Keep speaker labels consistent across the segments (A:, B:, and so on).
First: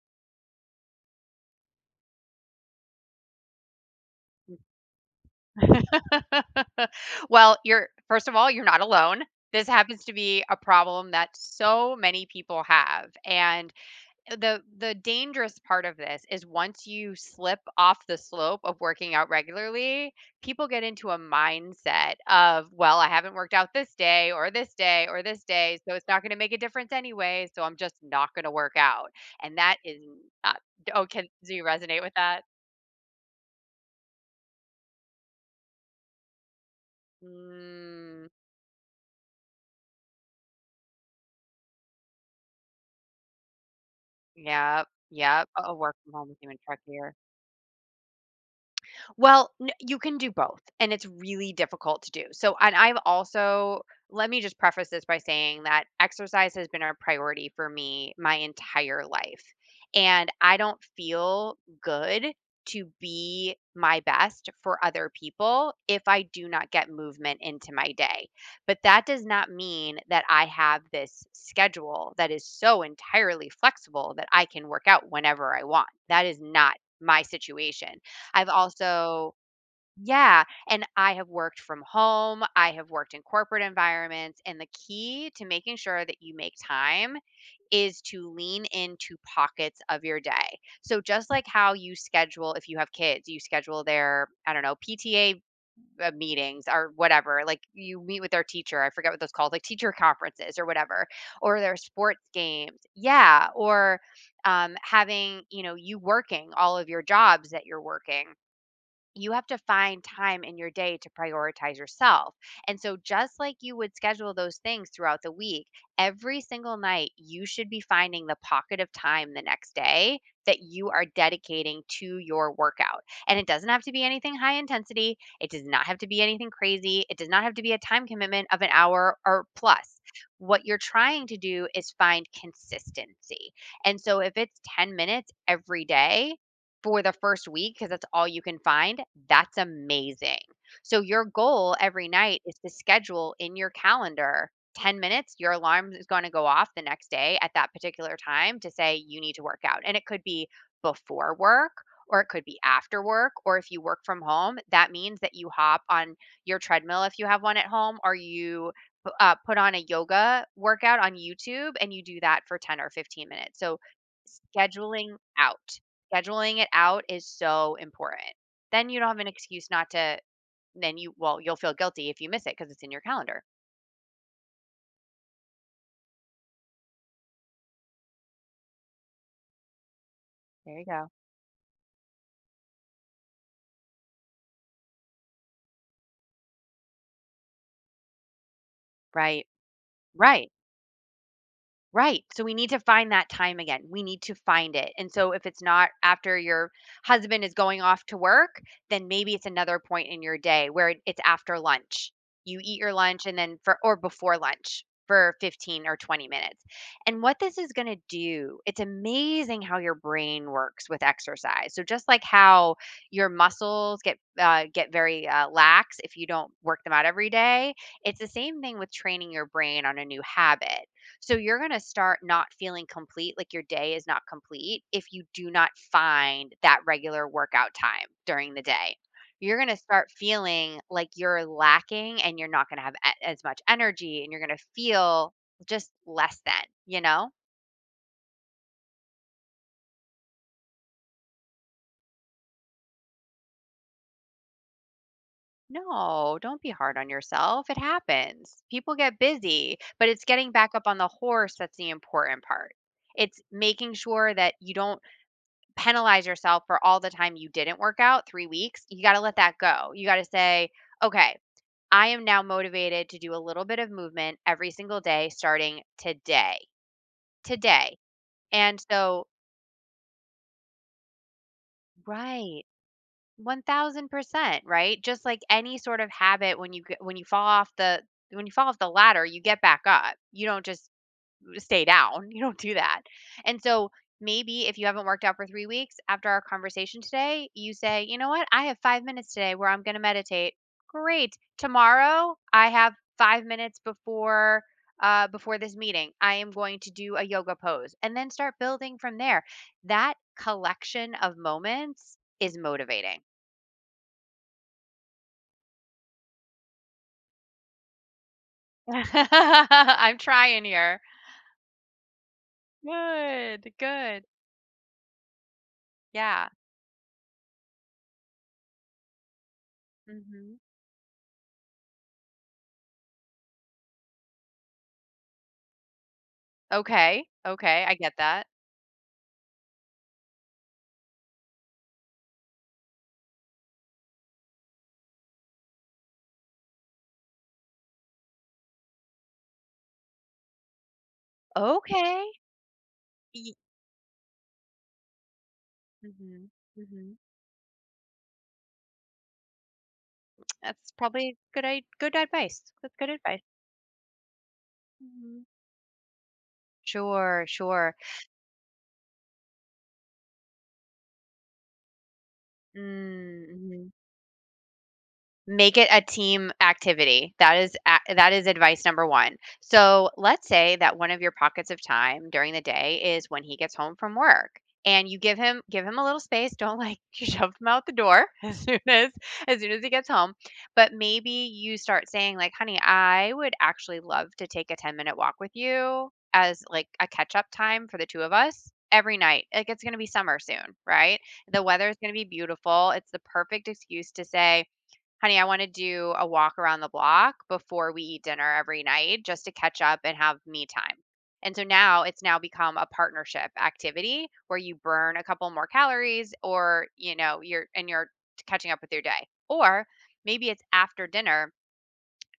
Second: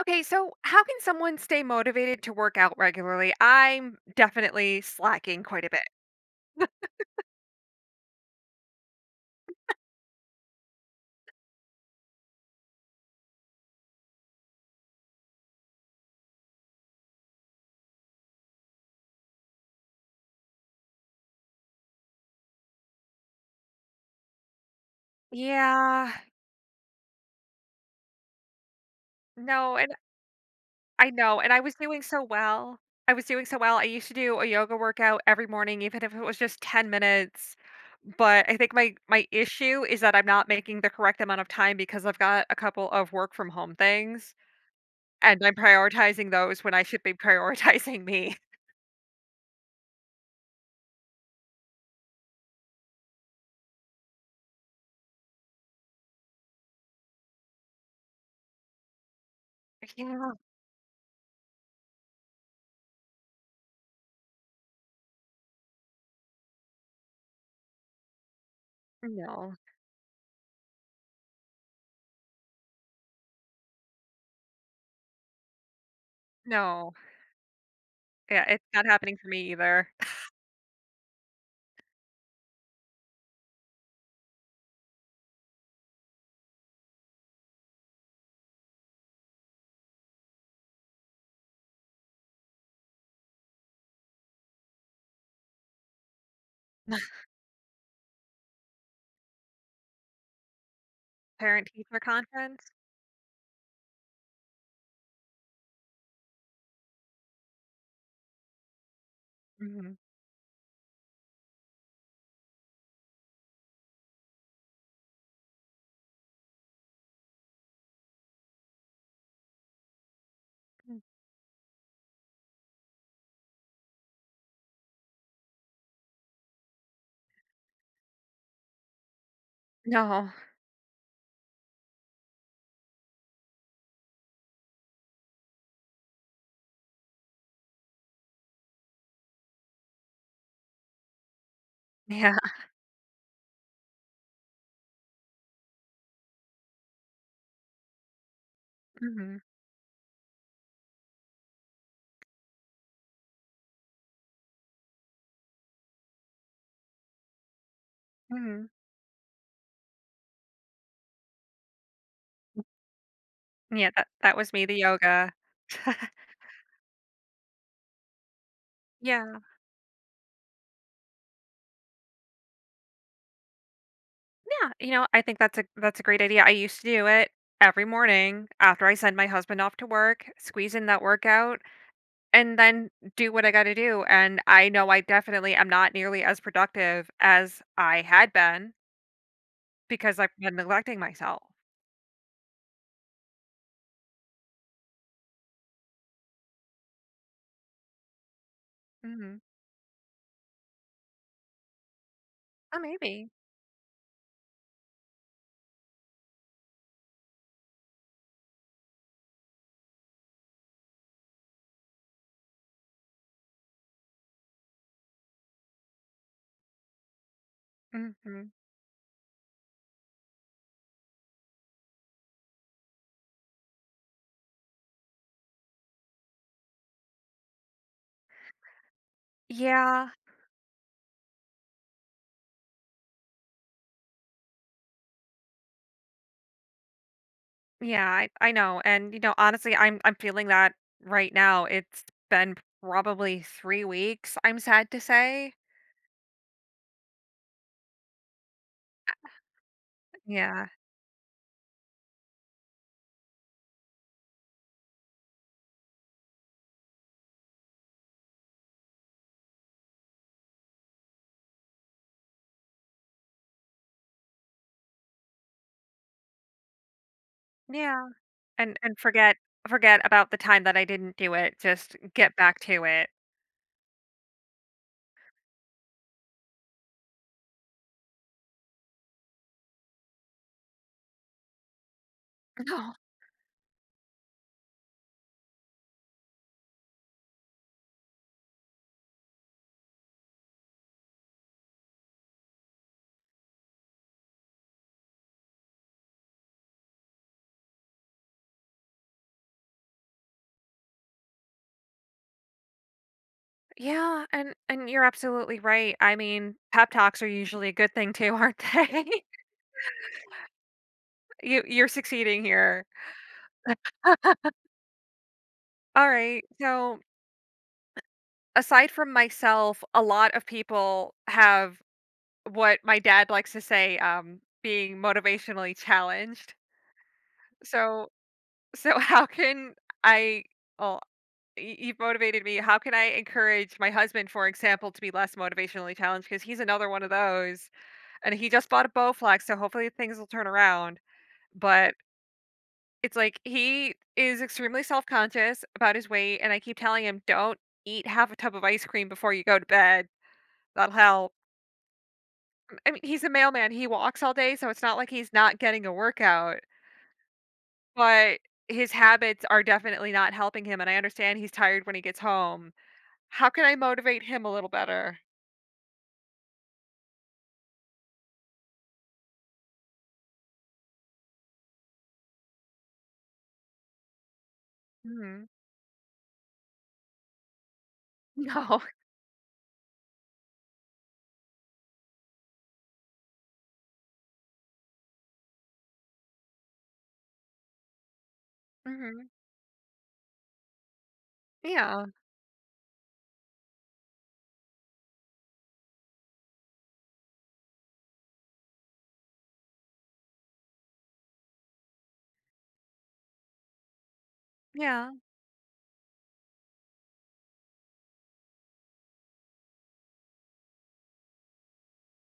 A: Okay, so how can someone stay motivated to work out regularly? I'm definitely slacking quite a bit.
B: Well, you're first of all, you're not alone. This happens to be a problem that so many people have, and the dangerous part of this is once you slip off the slope of working out regularly, people get into a mindset of, well, I haven't worked out this day or this day or this day, so it's
A: Yeah,
B: not going to make a difference anyway, so I'm just not going to work out. And that
A: no, and
B: is not oh,
A: I
B: Can
A: know, and
B: do
A: I
B: you
A: was
B: resonate
A: doing
B: with
A: so
B: that?
A: well. I was doing so well. I used to do a yoga workout every morning, even if it was just 10 minutes.
B: Mm,
A: But I think my issue is that I'm not making the correct amount of time because I've got a couple of work from home things
B: yeah,
A: and
B: yep.
A: I'm
B: Oh, work from home
A: prioritizing
B: is even
A: those when I should be
B: trickier.
A: prioritizing me.
B: Well, n you can do both, and it's really difficult to do. So and I've also Let me just preface this by saying that exercise has been a priority for me my entire life. And I don't feel good to be my best for other people if I do not get movement into my day. But that
A: Yeah,
B: does not
A: no,
B: mean that I have this schedule that is so entirely flexible that I can work out whenever I want. That is not
A: no.
B: my situation.
A: Yeah,
B: I've
A: it's not happening for
B: also
A: me either.
B: yeah, and I have worked from home, I have worked in corporate environments, and the key to making sure that you make time is to lean into pockets of your day. So just like how you schedule if you have kids, you schedule their, I don't know, PTA meetings or whatever, like you meet with their teacher, I forget what those called, like teacher conferences or whatever, or their
A: Parent-teacher
B: sports
A: conference?
B: games. Yeah, or having, you working all of your jobs that you're working, you have to
A: Mhm.
B: find time in your day to prioritize yourself. And so, just like you would schedule those things throughout the week, every single night you should be finding the pocket of time the next day that you
A: Mm.
B: are dedicating to your workout. And it doesn't have to be anything high intensity, it does not have to be anything crazy, it does not have to be a time commitment of an hour or plus.
A: No.
B: What you're trying to do is find consistency. And so, if it's 10 minutes every day, for the first week, because that's all you can find, that's amazing. So your goal every
A: Yeah.
B: night is to schedule in your calendar 10 minutes, your alarm is gonna go off the next day at that particular time to say you need
A: Mhm.
B: to work out. And it could be before work or it could be after work, or if you work from home, that means that you hop on your treadmill if you have one at home, or
A: Mhm.
B: you p put on a yoga workout on YouTube and you do that for 10 or 15 minutes.
A: Yeah, that was me, the
B: Scheduling
A: yoga.
B: out. Scheduling it out is so important. Then you don't have an
A: Yeah.
B: excuse not to then you well, You'll feel guilty if you miss it because it's in your calendar.
A: Yeah, you know, I think that's a great idea. I used to do it every morning after I send my husband off to work, squeeze
B: There you
A: in that
B: go.
A: workout, and then do what I gotta do, and I know I definitely am not nearly as productive as I had been
B: Right.
A: because I've
B: Right.
A: been neglecting myself.
B: Right. So we need to find that time again. We need to find it. And so if it's not after your husband is going off to work, then maybe
A: Mhm.
B: it's another point in your day where it's after lunch. You
A: Oh,
B: eat your lunch
A: maybe.
B: and then for or before lunch for 15 or 20 minutes. And what this is going to do, it's amazing how your brain works with exercise. So just like how your muscles get very lax if you don't work them out every day, it's the
A: Mhm.
B: same thing with training your brain on a new habit, so you're going to start not feeling complete, like your day is not complete if you do not find that regular workout time during the day. You're going to start
A: Yeah.
B: feeling like you're lacking and you're not going to have as much energy and you're going to feel just less than, you know?
A: Yeah, I know, and, you know, honestly, I'm feeling that right now. It's been probably 3 weeks, I'm sad to say.
B: No, don't be hard on yourself. It happens. People get busy, but it's getting
A: Yeah.
B: back up on the horse that's the important part. It's making sure that you don't penalize yourself for all the time you didn't work out, 3 weeks, you gotta let that go. You gotta say, "Okay, I am now motivated to do a little bit of movement every single day starting today, today."
A: Yeah, and
B: And
A: and
B: so
A: forget forget about the time that I didn't do it, just get back
B: right,
A: to it.
B: 1000%, right? Just like any sort of habit when you get when you fall off the when you fall off the ladder, you get back up. You don't just stay down. You don't do
A: No.
B: that. And so maybe if you haven't worked out for 3 weeks after our conversation today, you say, you know what? I have 5 minutes today where I'm going to meditate. Great. Tomorrow I have 5 minutes before before this meeting. I am going to do a yoga pose and then start building from there. That collection of moments is motivating.
A: Yeah, and you're absolutely right. I mean, pep talks are usually a good thing too, aren't they?
B: I'm trying here.
A: You're succeeding here.
B: Good, good.
A: Alright,
B: Yeah.
A: so aside from myself, a lot of
B: Hmm.
A: people have what my dad likes to say, being motivationally challenged.
B: Okay, okay. I
A: So
B: get that.
A: so how can I, well, y you've motivated me, how can I encourage my husband, for example, to be less motivationally challenged? Because he's another one of those, and he just bought a Bowflex, so hopefully things will turn around, but
B: Okay.
A: it's like
B: Ye
A: he is extremely self-conscious about his weight,
B: Mhm,
A: and I keep telling
B: mhm.
A: him, "Don't eat half a tub of ice cream before you go to bed.
B: That's
A: That'll help."
B: probably good advice.
A: I
B: That's
A: mean,
B: good
A: he's a
B: advice.
A: mailman, he walks all day, so it's not like he's
B: Mhm.
A: not getting a workout.
B: Sure, sure.
A: But his habits are definitely not helping him, and I understand he's tired when he gets home.
B: Mm,
A: How can I
B: mhm.
A: motivate him a little better?
B: Make it a team activity. That is advice number 1. So, let's say that one of your pockets of time during the day is when he gets home from work, and you
A: Mhm.
B: give him a little space, don't, like, shove him out the door
A: No.
B: as soon as he gets home, but maybe you start saying, like, "Honey, I would actually love to take a ten-minute walk with you as, like, a catch-up time for the 2 of us every
A: Mhm.
B: night." Like, it's gonna be summer soon, right? The weather is
A: Yeah.
B: gonna be beautiful. It's the perfect excuse to say honey, I want to do a walk around the block before we eat dinner every night just to catch up and have me time. And so now become a partnership activity where you
A: Yeah.
B: burn a couple more calories or, you know, you're catching up with your day. Or maybe it's after dinner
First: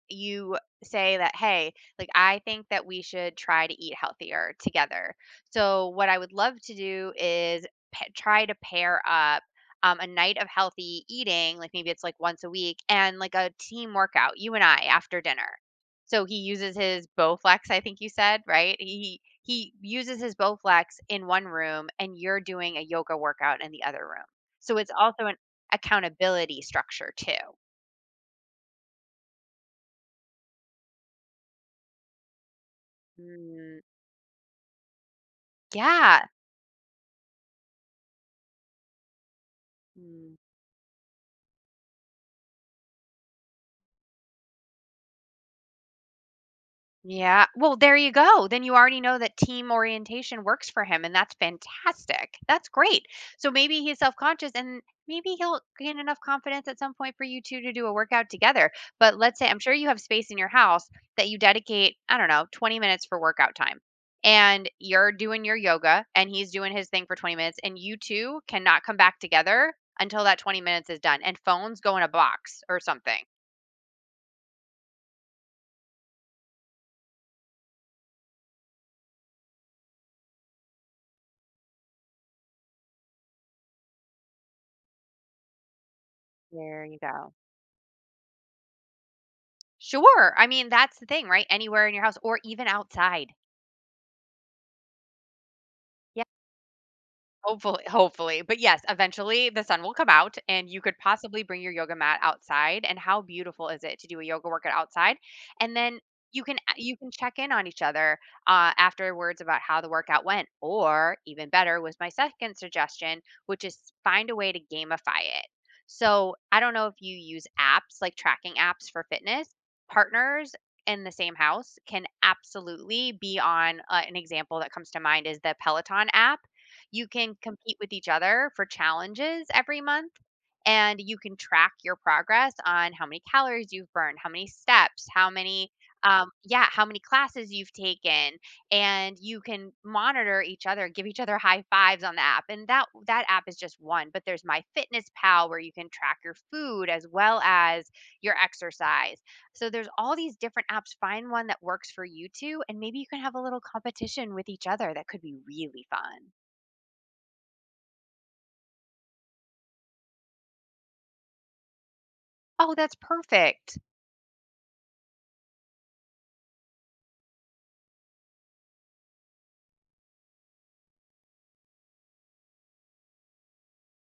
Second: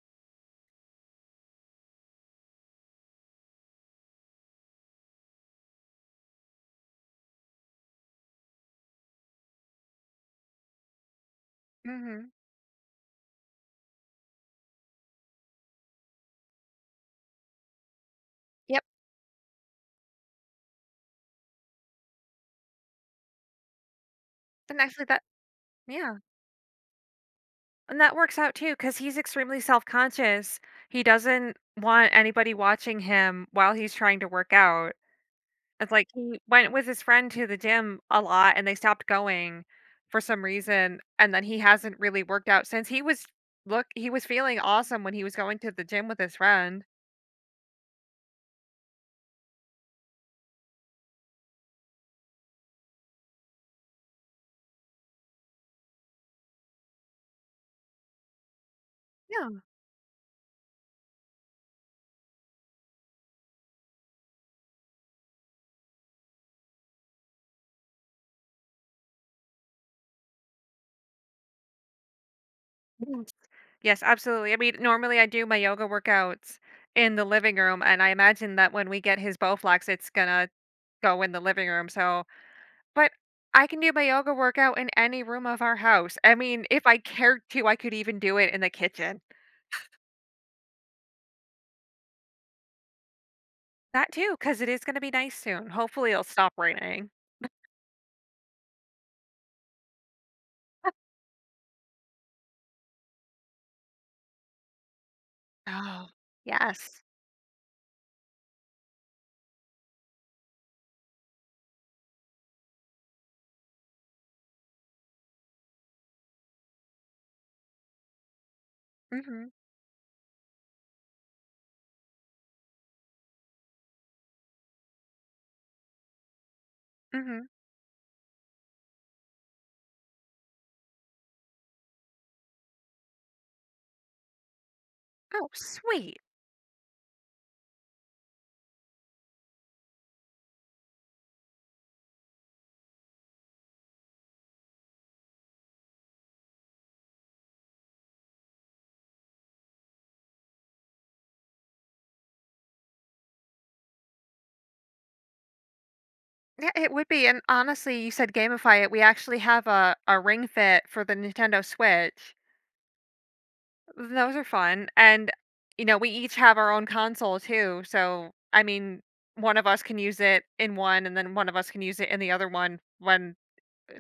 B: you say that, "Hey, like, I think that we should try to eat healthier together." So, what I would love to do is try to pair up a night of healthy eating, like maybe it's like
A: Mhm.
B: once a week, and like a team workout, you and I after dinner. So he uses his Bowflex, I think you said, right?
A: Yep,
B: He uses his Bowflex in one room, and you're doing a yoga workout in the other room. So
A: and
B: it's
A: actually that,
B: also an
A: yeah,
B: accountability structure too.
A: and that works out too because he's extremely self-conscious. He doesn't want anybody watching him while
B: Mm,
A: he's trying to work out. It's like
B: yeah.
A: he went with his friend to the gym a lot and they stopped going for
B: Mm.
A: some reason, and then he hasn't really worked out since. He was, look, he was feeling awesome when he was going to the gym with his friend.
B: Yeah. Well, there you go. Then you already know that team orientation works for him, and that's fantastic. That's great. So maybe he's self conscious and maybe he'll gain enough confidence at some point for you two to do a workout together. But let's say I'm
A: Yeah.
B: sure you have space in your house that you dedicate, I don't know, 20 minutes for workout time. And you're doing your yoga and he's doing his thing for 20 minutes, and you two cannot come back together until that 20 minutes is done. And phones go in a box or something.
A: Mhm. Yes, absolutely. I mean, normally I do my yoga workouts in the living room, and I imagine that when we get his Bowflex, it's gonna go in the living room. So, but I can do my yoga workout in any room of our house. I mean,
B: There
A: if I
B: you go.
A: cared to, I could even do it in the kitchen.
B: Sure. I mean, that's the thing, right? Anywhere in your house or even outside.
A: That too, because 'cause it is gonna be nice soon. Hopefully, it'll stop raining.
B: Hopefully, hopefully. But yes, eventually the sun will come out and you could possibly bring your yoga mat outside. And how beautiful is it to do a yoga workout outside? And then
A: Oh.
B: you
A: Yes.
B: can check in on each other afterwards about how the workout went or even better was my second suggestion, which is find a way to gamify it. So I don't know if you use apps like tracking apps for fitness
A: Mhm.
B: partners in the same house can absolutely be on an example that comes to mind is the Peloton app. You can
A: Mhm.
B: compete with each other for challenges every month, and you can track your progress on how many calories you've burned, how many steps, how
A: Oh,
B: many
A: sweet.
B: yeah, how many classes you've taken, and you can monitor each other, give each other high fives on the app. And that app is just one, but there's My Fitness Pal where you can track your food as well as your exercise. So there's all these different apps. Find one that works for you two, and maybe you can have a little competition with each other. That could be really fun.
A: Yeah, it would be, and honestly, you said gamify it. We actually have a Ring Fit for the Nintendo Switch.
B: Oh, that's perfect.
A: Those are fun, and, you know, we each have our own console too, so, I mean, one of us can use it in one, and then one of us can use it in the other one when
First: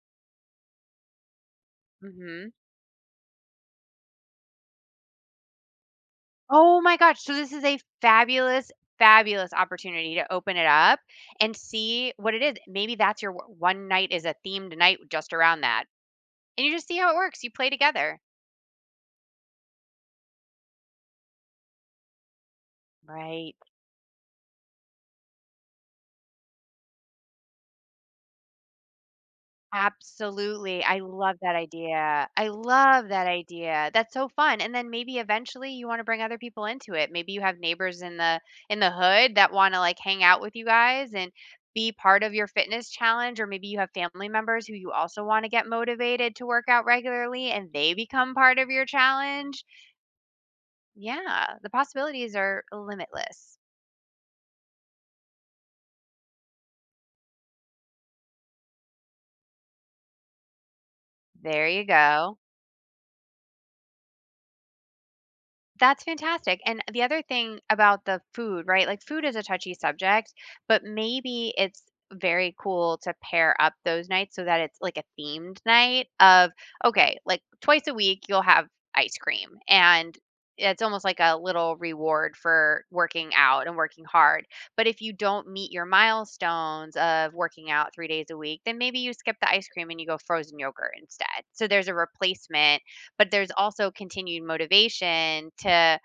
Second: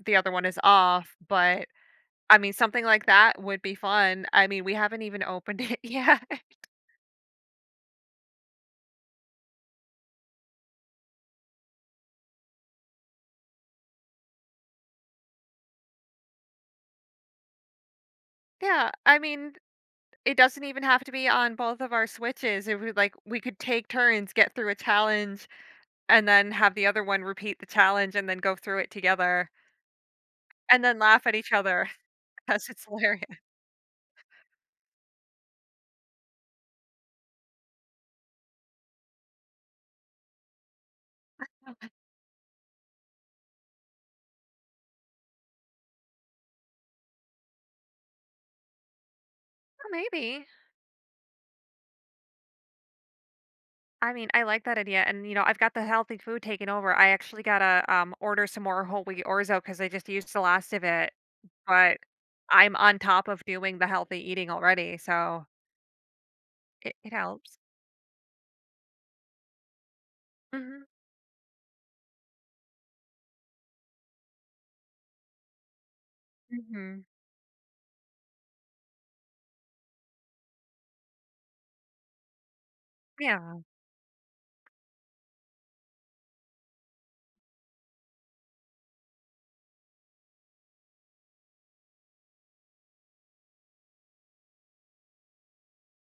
A: the other one is off, but, I mean,
B: Mhm.
A: something like that would be fun. I mean, we haven't even opened it yet.
B: Oh my gosh, so this is a fabulous, fabulous opportunity to open it up and see what it is. Maybe that's your one night is a themed night just around that, and you just see how it works, you play together.
A: Yeah, I mean, it doesn't even have to be on both of our switches. It would, like, we
B: Right.
A: could take turns, get through a challenge, and then have the other one repeat the challenge and then go through it together
B: Absolutely.
A: and
B: I
A: then laugh at
B: love
A: each
B: that
A: other
B: idea. I
A: because it's
B: love
A: hilarious.
B: that idea. That's so fun. And then maybe eventually you want to bring other people into it. Maybe you have neighbors in the hood that want to, like, hang out with you guys and be part of your fitness challenge, or maybe you have family members who you also want to get motivated to work out regularly and they become part of your challenge.
A: Oh, maybe.
B: Yeah, the possibilities are limitless.
A: I mean, I like that idea. And you know, I've got the healthy food taken over. I actually gotta order some more whole wheat orzo because I just used the last of it.
B: There you
A: But
B: go.
A: I'm on top of doing the healthy eating already, so
B: That's fantastic. And
A: it,
B: the
A: it
B: other
A: helps.
B: thing about the food, right, like, food is a touchy subject, but
A: Hmm.
B: maybe it's very cool to pair up those nights so that it's, like, a themed night of,
A: Hmm.
B: okay, like, twice a week, you'll have ice cream, and it's almost like a little reward for working
A: Yeah.
B: out and working hard. But if you don't meet your milestones of working out 3 days a week, then maybe you skip the ice cream and you go frozen yogurt instead. So there's a replacement, but there's also continued motivation to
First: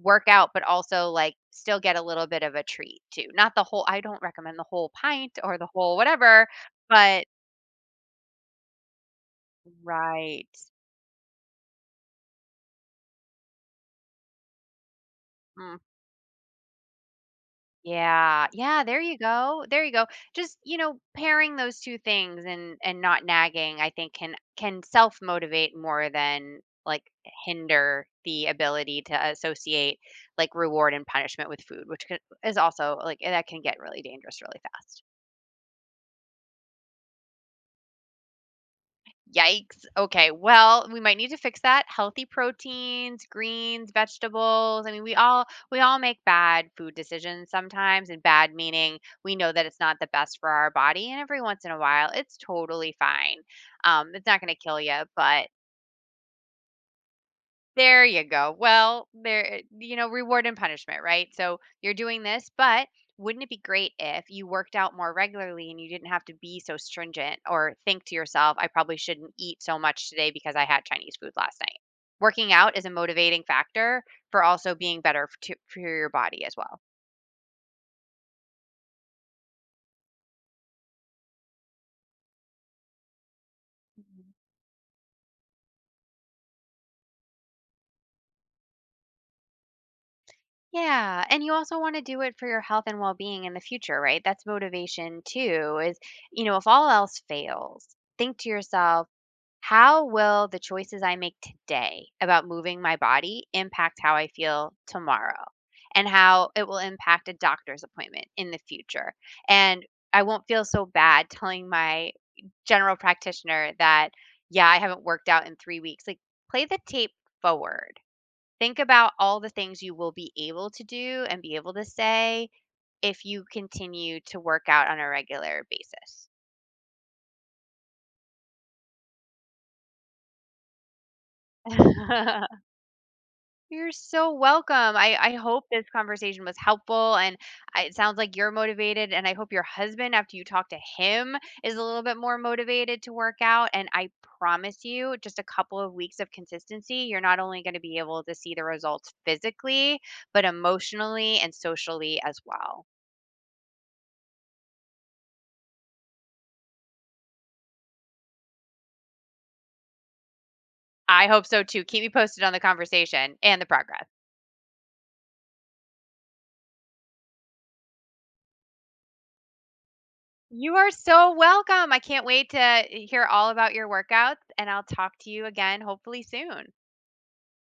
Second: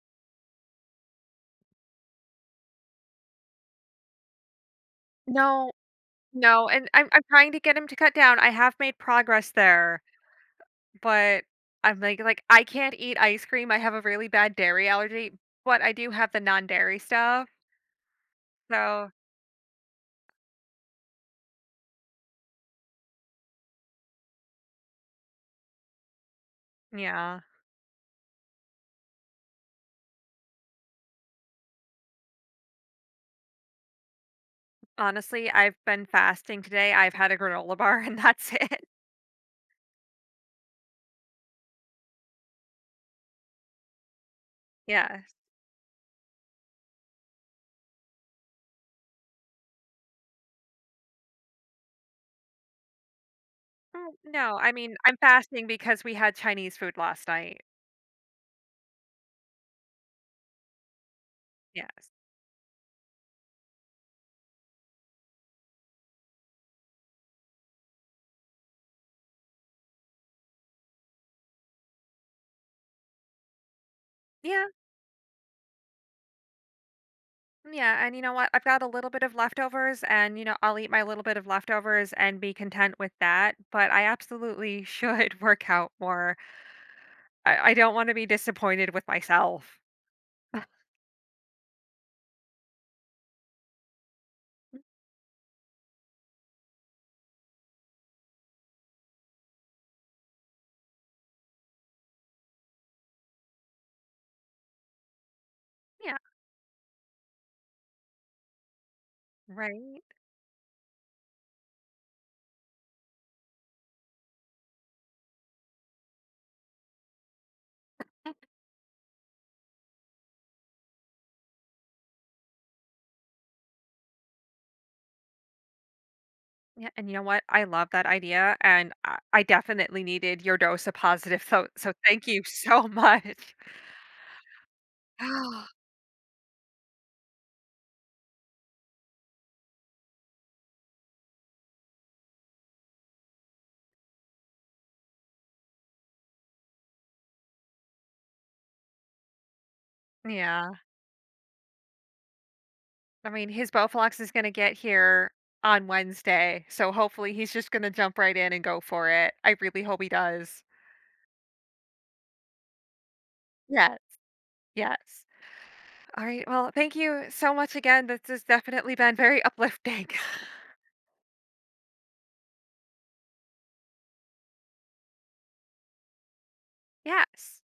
B: work out, but also, like, still get a little bit of a treat too. Not the whole I don't recommend the whole pint or the
A: No,
B: whole whatever,
A: no, and I'm
B: but
A: trying to get him to cut down. I have made progress there,
B: right.
A: but I'm like, I can't eat ice cream. I have a really bad dairy allergy,
B: Mm,
A: but I do have the non-dairy stuff.
B: yeah, yeah, there
A: So,
B: you go, there you go. Just pairing those 2 things, and not nagging, I think, can self-motivate more than, like,
A: yeah.
B: hinder the ability to associate, like, reward and punishment with food, which could is also, like, that can get really dangerous really fast.
A: Honestly, I've been fasting today. I've had a granola bar and that's it.
B: Yikes. Okay. Well, we might need to fix that. Healthy proteins, greens, vegetables. I mean, we
A: Yes.
B: all we all make bad food decisions sometimes, and bad meaning we know that it's not the best for our body, and every once in a while it's totally fine.
A: Mm,
B: It's not going
A: no,
B: to
A: I
B: kill
A: mean,
B: you,
A: I'm
B: but
A: fasting because we had Chinese food last night.
B: there you go. Well, there reward and punishment, right? So
A: Yeah.
B: you're doing this, but wouldn't it be great if you worked out more regularly and you didn't have to be so stringent or think to yourself, I probably shouldn't eat so much today because I had Chinese food last night? Working out is a motivating factor for
A: Yeah,
B: also being better for your body as well.
A: yeah, and you know what? I've got a little bit of leftovers, and you know, I'll eat my little bit of leftovers and be content with that. But I
B: Mhm.
A: absolutely should work out more. I don't want to be disappointed with myself.
B: Yeah, and you also want to do it for your health and well-being in the future, right? That's motivation too, is if all else fails, think to yourself, how will the choices I make today about moving my body impact how I feel tomorrow and
A: Yeah,
B: how it will impact a doctor's appointment in the future? And
A: right.
B: I won't feel so bad telling my general practitioner that, yeah, I haven't worked out in 3 weeks. Like, play the tape forward. Think about all the things you will be able to do and be able to say if you continue to work out on a regular basis.
A: Yeah, and you know what? I love that idea, and I definitely needed your dose of positive. So thank you so much.
B: You're so welcome. I hope this conversation was helpful, and it sounds like you're motivated. And I hope your husband, after you talk to him, is a little bit more motivated to work out. And I promise you, just a couple of weeks of consistency, you're not only going to be able to see the results physically, but
A: Yeah,
B: emotionally and socially as well.
A: I mean, his Bowflex is going to get here on Wednesday, so hopefully he's just going to jump right in and go for it. I really hope he does.
B: I hope so too. Keep me posted on the conversation and the
A: Yes,
B: progress.
A: yes. All right. Well, thank you so much again. This has definitely been very uplifting.
B: You are so welcome. I can't wait to hear all about your workouts, and I'll talk to you again hopefully soon.
A: Yes.